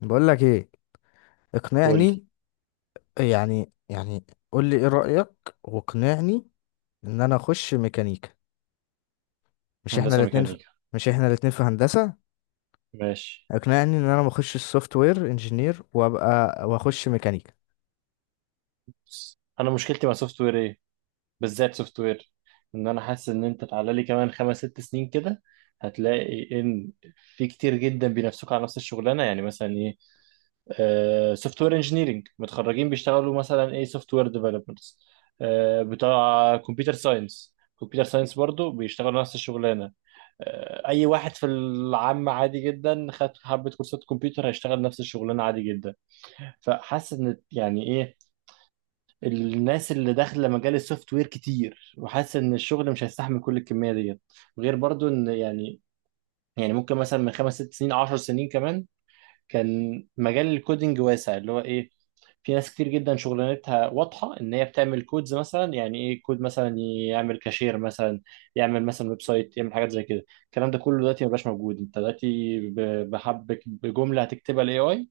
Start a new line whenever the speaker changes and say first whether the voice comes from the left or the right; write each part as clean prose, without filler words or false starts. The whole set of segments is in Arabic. left: بقول لك ايه،
right: قول لي
left: اقنعني. يعني يعني قول لي ايه رأيك واقنعني ان انا اخش ميكانيكا. مش احنا
right: هندسه
left: الاتنين في...
right: ميكانيكا.
left: مش احنا الاتنين في هندسة؟
right: ماشي،
left: اقنعني ان انا ما اخش السوفت وير انجينير وابقى واخش ميكانيكا.
right: بس انا مشكلتي مع سوفت وير ايه؟ بالذات سوفت وير. ان انا حاسس ان انت تعالى لي كمان خمس ست سنين كده، هتلاقي ان في كتير جدا بينافسوك على نفس الشغلانه. يعني مثلا ايه؟ آه، سوفت وير انجينيرنج متخرجين بيشتغلوا مثلا ايه؟ سوفت وير ديفلوبرز، آه بتاع كمبيوتر ساينس. كمبيوتر ساينس برضو بيشتغلوا نفس الشغلانه. آه، اي واحد في العام عادي جدا خد حبه كورسات كمبيوتر هيشتغل نفس الشغلانه عادي جدا. فحاسس ان يعني ايه، الناس اللي داخله مجال السوفت وير كتير، وحاسس ان الشغل مش هيستحمل كل الكميه ديت. غير برضو ان يعني ممكن مثلا من خمس ست سنين عشر سنين كمان، كان مجال الكودينج واسع، اللي هو ايه؟ في ناس كتير جدا شغلانتها واضحه ان هي بتعمل كودز مثلا. يعني ايه كود مثلا؟ يعمل كاشير مثلا، يعمل مثلا ويب سايت، يعمل حاجات زي كده. الكلام ده كله دلوقتي مبقاش موجود. انت دلوقتي بحبك بجمله هتكتبها الاي اي،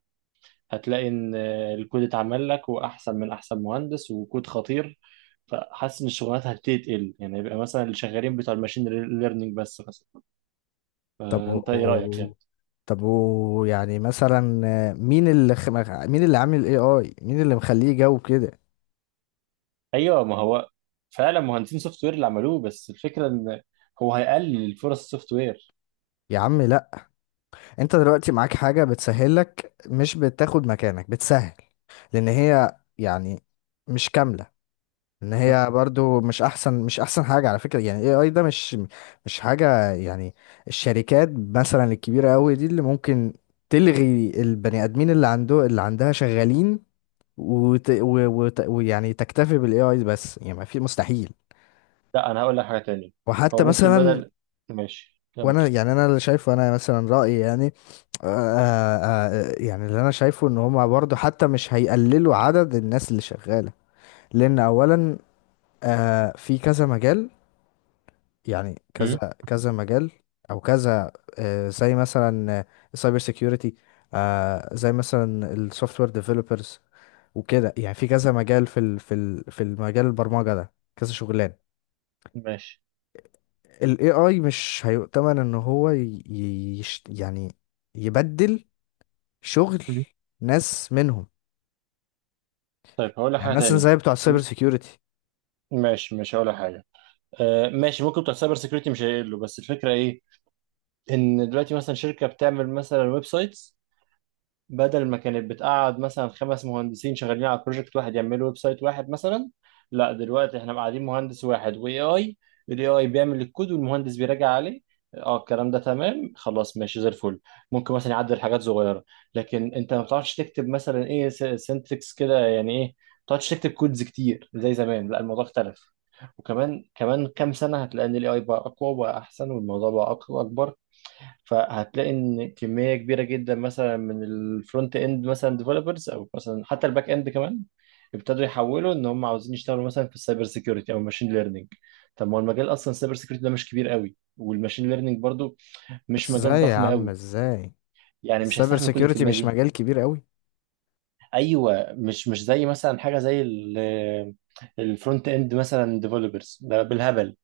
right: هتلاقي ان الكود اتعمل لك، واحسن من احسن مهندس، وكود خطير. فحاسس ان الشغلانات هتبتدي تقل. يعني يبقى مثلا اللي شغالين بتوع الماشين ليرنينج بس مثلا.
left: طب و...
right: فانت ايه رايك
left: و-
right: يعني؟
left: طب و... يعني مثلا آه، مين اللي خ... مين اللي عامل الاي اي؟ مين اللي مخليه جو كده؟
right: ايوه، ما هو فعلا مهندسين سوفت وير اللي عملوه، بس الفكره ان هو هيقلل فرص السوفت وير.
left: يا عم لا. انت دلوقتي معاك حاجة بتسهلك، مش بتاخد مكانك، بتسهل. لان هي يعني مش كاملة. ان هي برضو مش احسن، مش احسن حاجه على فكره. يعني اي اي ده مش مش حاجه يعني. الشركات مثلا الكبيره قوي دي اللي ممكن تلغي البني ادمين اللي عنده اللي عندها شغالين ويعني تكتفي بالاي اي بس. يعني ما في مستحيل.
right: لا، انا هقول لك حاجه تانية. هو
left: وحتى
right: ممكن
left: مثلا
right: بدل، ماشي كمل.
left: وانا يعني انا اللي شايفه، انا مثلا رايي يعني، آه يعني اللي انا شايفه ان هما برضه حتى مش هيقللوا عدد الناس اللي شغالة. لان اولا آه في كذا مجال، يعني كذا
right: مم.
left: كذا مجال او كذا. زي مثلا السايبر سيكيورتي، زي مثلا السوفت وير ديفلوبرز، وكده. يعني في كذا مجال، في ال في ال في المجال البرمجة ده كذا شغلان.
right: ماشي.
left: ال AI مش هيؤتمن ان هو ي- يش يعني يبدل شغل
right: مم.
left: ناس منهم.
right: طيب هقول لك
left: يعني
right: حاجه
left: مثلا
right: تانية.
left: زي بتوع السايبر
right: م-
left: سيكيورتي.
right: ماشي، مش هقول لك حاجه. آه ماشي، ممكن بتوع سايبر سيكيورتي مش هيقلوا، بس الفكره ايه؟ ان دلوقتي مثلا شركه بتعمل مثلا ويب سايتس، بدل ما كانت بتقعد مثلا خمس مهندسين شغالين على بروجكت واحد يعملوا ويب سايت واحد مثلا، لا دلوقتي احنا قاعدين مهندس واحد واي اي. الاي اي بيعمل الكود والمهندس بيراجع عليه. اه، الكلام ده تمام خلاص، ماشي زي الفل. ممكن مثلا يعدل حاجات صغيره، لكن انت ما بتعرفش تكتب مثلا ايه، سنتكس كده يعني، ايه ما بتعرفش تكتب كودز كتير زي زمان. لا الموضوع اختلف. وكمان كمان كام سنه، هتلاقي ان الاي اي بقى اقوى وبقى احسن، والموضوع بقى اكبر. فهتلاقي ان كميه كبيره جدا مثلا من الفرونت اند مثلا ديفلوبرز، او مثلا حتى الباك اند كمان، ابتدوا يحولوا ان هم عاوزين يشتغلوا مثلا في السايبر سيكيورتي او الماشين ليرنينج. طب ما هو المجال اصلا، السايبر سيكيورتي ده مش كبير قوي، والماشين ليرنينج برضو مش
left: بس
right: مجال
left: ازاي يا
right: ضخم
left: عم؟
right: قوي.
left: ازاي
right: يعني مش
left: السايبر
right: هيستحمل كل
left: سيكيورتي
right: الكميه
left: مش
right: دي.
left: مجال كبير قوي؟
right: ايوه، مش زي مثلا حاجه زي ال-، الفرونت اند مثلا ديفلوبرز ده بالهبل،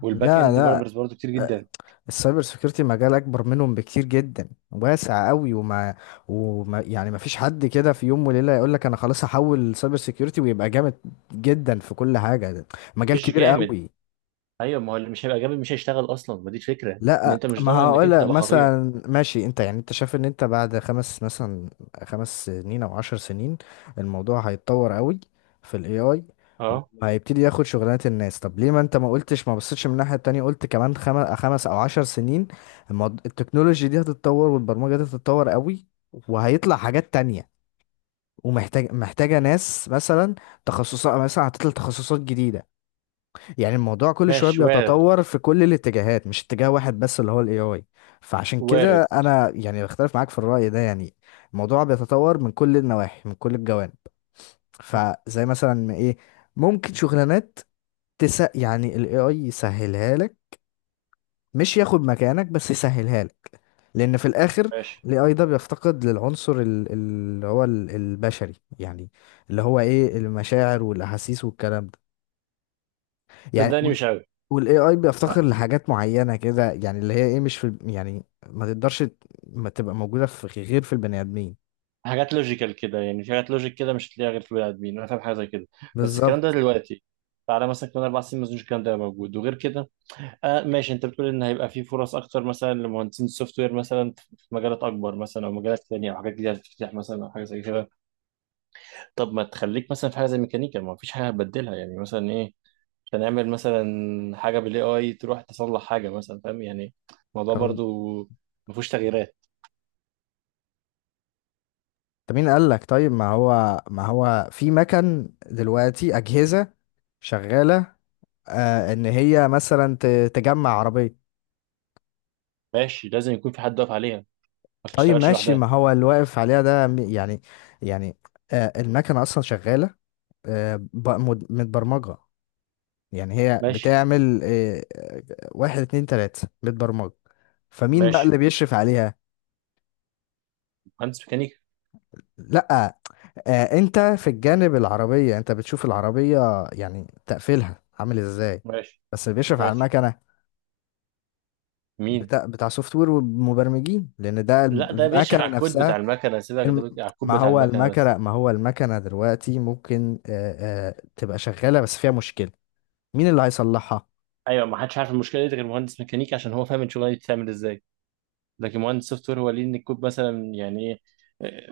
right: والباك
left: لا
right: اند
left: لا،
right: ديفلوبرز برضو كتير جدا.
left: السايبر سيكيورتي مجال اكبر منهم بكتير جدا، واسع قوي. وما, وما يعني ما فيش حد كده في يوم وليله يقول لك انا خلاص هحول سايبر سيكيورتي ويبقى جامد جدا في كل حاجه. ده مجال
right: مش
left: كبير
right: جامد.
left: قوي.
right: ايوه، ما هو اللي مش هيبقى جامد مش هيشتغل اصلا، ما دي الفكره ان
left: لا
right: انت مش
left: ما
right: ضامن انك
left: هقول
right: انت
left: لك
right: تبقى خطير.
left: مثلا، ماشي. انت يعني انت شايف ان انت بعد خمس مثلا، خمس سنين او عشر سنين، الموضوع هيتطور قوي في الاي اي،
right: اه
left: وهيبتدي ياخد شغلانات الناس. طب ليه ما انت ما قلتش، ما بصيتش من الناحية التانية؟ قلت كمان خمس او عشر سنين، التكنولوجي دي هتتطور والبرمجة دي هتتطور قوي، وهيطلع حاجات تانية، محتاجة ناس مثلا. تخصصات مثلا، هتطلع تخصصات جديدة. يعني الموضوع كل شويه
right: ماشي، وارد.
left: بيتطور في كل الاتجاهات، مش اتجاه واحد بس اللي هو الاي اي. فعشان كده
right: وارد.
left: انا يعني بختلف معاك في الرأي ده يعني. الموضوع بيتطور من كل النواحي، من كل الجوانب. فزي مثلا ايه، ممكن شغلانات، تس يعني الاي اي يسهلها لك، مش ياخد مكانك، بس يسهلها لك. لان في الاخر
right: ماشي.
left: الاي اي ده بيفتقد للعنصر البشري يعني، اللي هو ايه، المشاعر والاحاسيس والكلام ده يعني.
right: صدقني مش قوي.
left: والاي اي
right: ح-
left: بيفتقر لحاجات معينه كده، يعني اللي هي ايه، مش في يعني ما تقدرش ما تبقى موجوده في غير في البني ادمين.
right: حاجات لوجيكال كده يعني، في حاجات لوجيك كده مش هتلاقيها غير في البني ادمين، انا فاهم حاجه زي كده. بس الكلام ده
left: بالظبط.
right: دلوقتي. تعالى مثلا كمان اربع سنين، ما اظنش الكلام ده هيبقى موجود. وغير كده، آه ماشي، انت بتقول ان هيبقى في فرص اكتر مثلا لمهندسين السوفت وير مثلا في مجالات اكبر مثلا، او مجالات ثانيه، او حاجات جديده هتفتح مثلا، او حاجه زي كده. طب ما تخليك مثلا في حاجه زي ميكانيكا، ما فيش حاجه هتبدلها، يعني مثلا إيه؟ عشان اعمل مثلا حاجه بالاي اي تروح تصلح حاجه مثلا، فاهم يعني؟ الموضوع
left: طب
right: برضو ما فيهوش تغييرات.
left: طب مين قال لك؟ طيب ما هو ما هو في مكن دلوقتي اجهزه شغاله آه ان هي مثلا تجمع عربيه.
right: ماشي، لازم يكون في حد واقف عليها، ما
left: طيب
right: بتشتغلش
left: ماشي،
right: لوحدها.
left: ما هو اللي واقف عليها ده يعني يعني المكنه اصلا شغاله، آه متبرمجه. يعني هي
right: ماشي.
left: بتعمل واحد اتنين تلاتة، بتبرمج. فمين بقى اللي
right: ماشي.
left: بيشرف عليها؟
right: مهندس ميكانيكا.
left: لأ، انت في الجانب العربية انت بتشوف العربية يعني تقفيلها عامل ازاي،
right: ماشي.
left: بس اللي بيشرف على
right: ماشي.
left: المكنة
right: مين؟
left: بتاع بتاع سوفت وير ومبرمجين، لان ده
right: لا، ده بيشرف
left: المكنة
right: على الكود بتاع
left: نفسها.
right: المكنه، سيبك، ده
left: الم-
right: على الكود
left: ما
right: بتاع
left: هو
right: المكنه بس.
left: المكنة، ما هو المكنة دلوقتي ممكن تبقى شغالة بس فيها مشكلة، مين اللي هيصلحها؟
right: ايوه، ما حدش عارف المشكله دي غير مهندس ميكانيكا، عشان هو فاهم الشغلانه دي بتتعمل ازاي. لكن مهندس سوفت وير هو ليه ان الكود مثلا، يعني ايه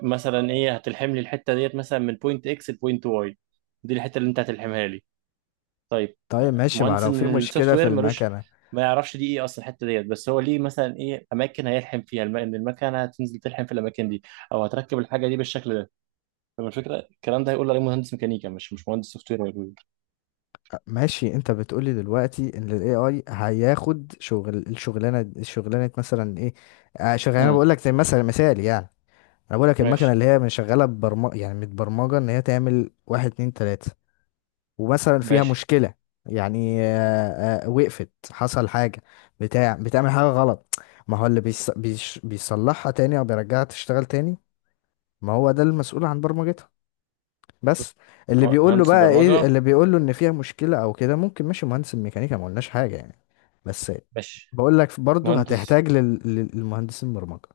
right: مثلا، ايه هتلحم لي الحته ديت مثلا من بوينت اكس لبوينت واي؟ دي الحته اللي انت هتلحمها لي. طيب،
left: طيب ماشي، ما
right: مهندس
left: لو في
right: من السوفت
left: مشكلة في
right: وير ملوش،
left: المكنة.
right: ما يعرفش دي ايه اصلا الحته ديت، بس هو ليه مثلا ايه اماكن هيلحم فيها ان المكنه هتنزل تلحم في الاماكن دي، او هتركب الحاجه دي بالشكل ده. فما الفكره، الكلام ده هيقول عليه مهندس ميكانيكا، مش مهندس سوفت وير هيقول.
left: ماشي انت بتقولي دلوقتي ان الاي اي هياخد شغل الشغلانه، الشغلانه مثلا ايه؟ آه، شغلانه
right: امم،
left: بقول لك زي مثلا مثال يعني، انا بقول لك المكنه
right: ماشي.
left: اللي هي من شغاله ببرمجه، يعني متبرمجه ان هي تعمل واحد اتنين تلاته، ومثلا فيها
right: ماشي.
left: مشكله. يعني وقفت، حصل حاجه، بتاع بتعمل حاجه غلط، ما هو اللي بيصلحها تاني او بيرجعها تشتغل تاني؟ ما هو ده المسؤول عن برمجتها، بس. اللي بيقول له
right: مهندس
left: بقى ايه،
right: برمجه.
left: اللي بيقول له ان فيها مشكله او كده ممكن ماشي مهندس الميكانيكا، ما قلناش حاجه يعني، بس.
right: ماشي.
left: بقول لك برضه
right: مهندس.
left: هتحتاج للمهندسين برمجه.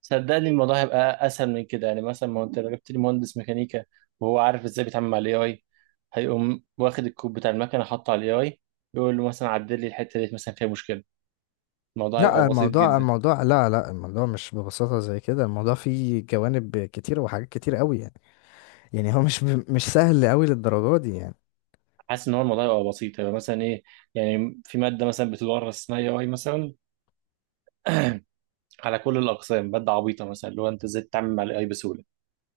right: صدقني الموضوع هيبقى اسهل من كده. يعني مثلا، ما انت لو جبت لي مهندس ميكانيكا وهو عارف ازاي بيتعامل مع الاي اي، هيقوم واخد الكود بتاع المكنه حاطه على الاي اي، يقول له مثلا عدل لي الحته ديت مثلا فيها مشكله. الموضوع
left: لا
right: هيبقى بسيط
left: الموضوع
right: جدا.
left: الموضوع لا لا الموضوع مش ببساطه زي كده، الموضوع فيه جوانب كتير وحاجات كتير قوي يعني. يعني هو مش سهل قوي للدرجه دي يعني.
right: حاسس ان هو الموضوع يبقى بسيط، يبقى مثلا ايه، يعني في ماده مثلا بتدرس اسمها اي اي مثلا على كل الاقسام، ماده عبيطه مثلا، اللي هو انت ازاي تتعامل مع الاي اي بسهوله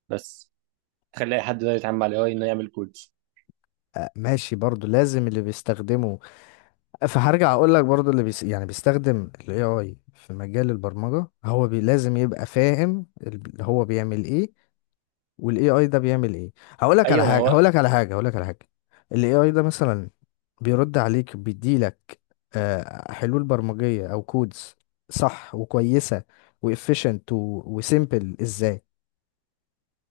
right: بس، تخلي اي حد يقدر يتعامل مع الاي اي انه يعمل كودز.
left: ماشي برضه لازم اللي بيستخدمه، فهرجع اقول لك برضه يعني بيستخدم الاي اي في مجال البرمجه لازم يبقى فاهم اللي هو بيعمل ايه، والاي اي ده بيعمل ايه.
right: ايوه ما هو
left: هقول لك على حاجه. الاي اي ده مثلا بيرد عليك، بيديلك حلول برمجيه او كودز صح وكويسه وافيشنت وسيمبل، ازاي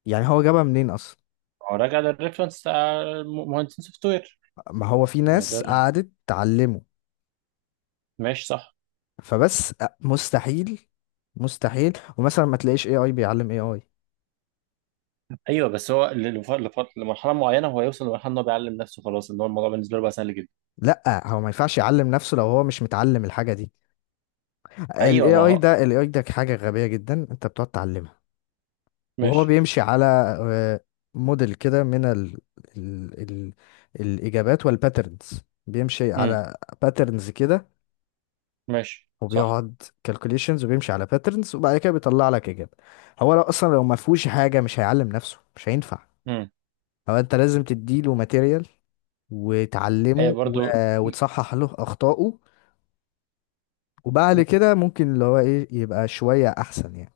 left: يعني هو جابها منين اصلا؟
right: ما هو راجع للريفرنس بتاع مهندسين سوفت وير.
left: ما هو في
right: ما هو ده
left: ناس قعدت تعلمه.
right: ماشي صح.
left: فبس مستحيل، مستحيل ومثلا ما تلاقيش اي اي بيعلم اي اي.
right: ايوه بس هو لمرحله معينه، هو يوصل لمرحله ان هو بيعلم نفسه خلاص، ان هو الموضوع بالنسبه له بقى سهل جدا.
left: لا هو ما ينفعش يعلم نفسه لو هو مش متعلم الحاجه دي.
right: ايوه
left: الاي
right: ما
left: اي
right: هو.
left: ده الاي اي ده حاجه غبيه جدا، انت بتقعد تعلمها. وهو
right: ماشي.
left: بيمشي على آه، موديل كده من ال الإجابات والباترنز، بيمشي
right: امم.
left: على باترنز كده،
right: ماشي صح.
left: وبيقعد كالكوليشنز وبيمشي على باترنز، وبعد كده بيطلع لك إجابة. هو لو أصلا لو ما فيهوش حاجة مش هيعلم نفسه، مش هينفع.
right: امم.
left: هو أنت لازم تديله ماتيريال
right: ايوه
left: وتعلمه
right: برضو.
left: وتصحح له أخطائه، وبعد كده ممكن اللي هو إيه، يبقى شوية أحسن يعني.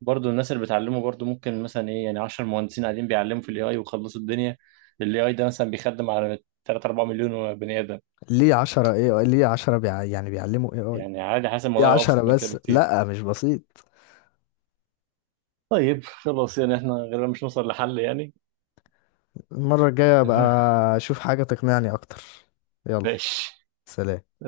right: برضو الناس اللي بتعلمه، برضو ممكن مثلا ايه، يعني 10 مهندسين قاعدين بيعلموا في الاي اي وخلصوا الدنيا. الاي اي ده مثلا بيخدم على 3 4 مليون بني ادم.
left: ليه عشرة إيه؟ يعني بيعلموا إيه آي؟
right: يعني عادي، حاسس
left: ليه
right: الموضوع يبقى
left: عشرة
right: ابسط من كده
left: بس؟
right: بكتير.
left: لأ مش بسيط.
right: طيب خلاص، يعني احنا غالبا مش نوصل لحل يعني.
left: المرة الجاية ابقى اشوف حاجة تقنعني اكتر. يلا،
right: ماشي.
left: سلام.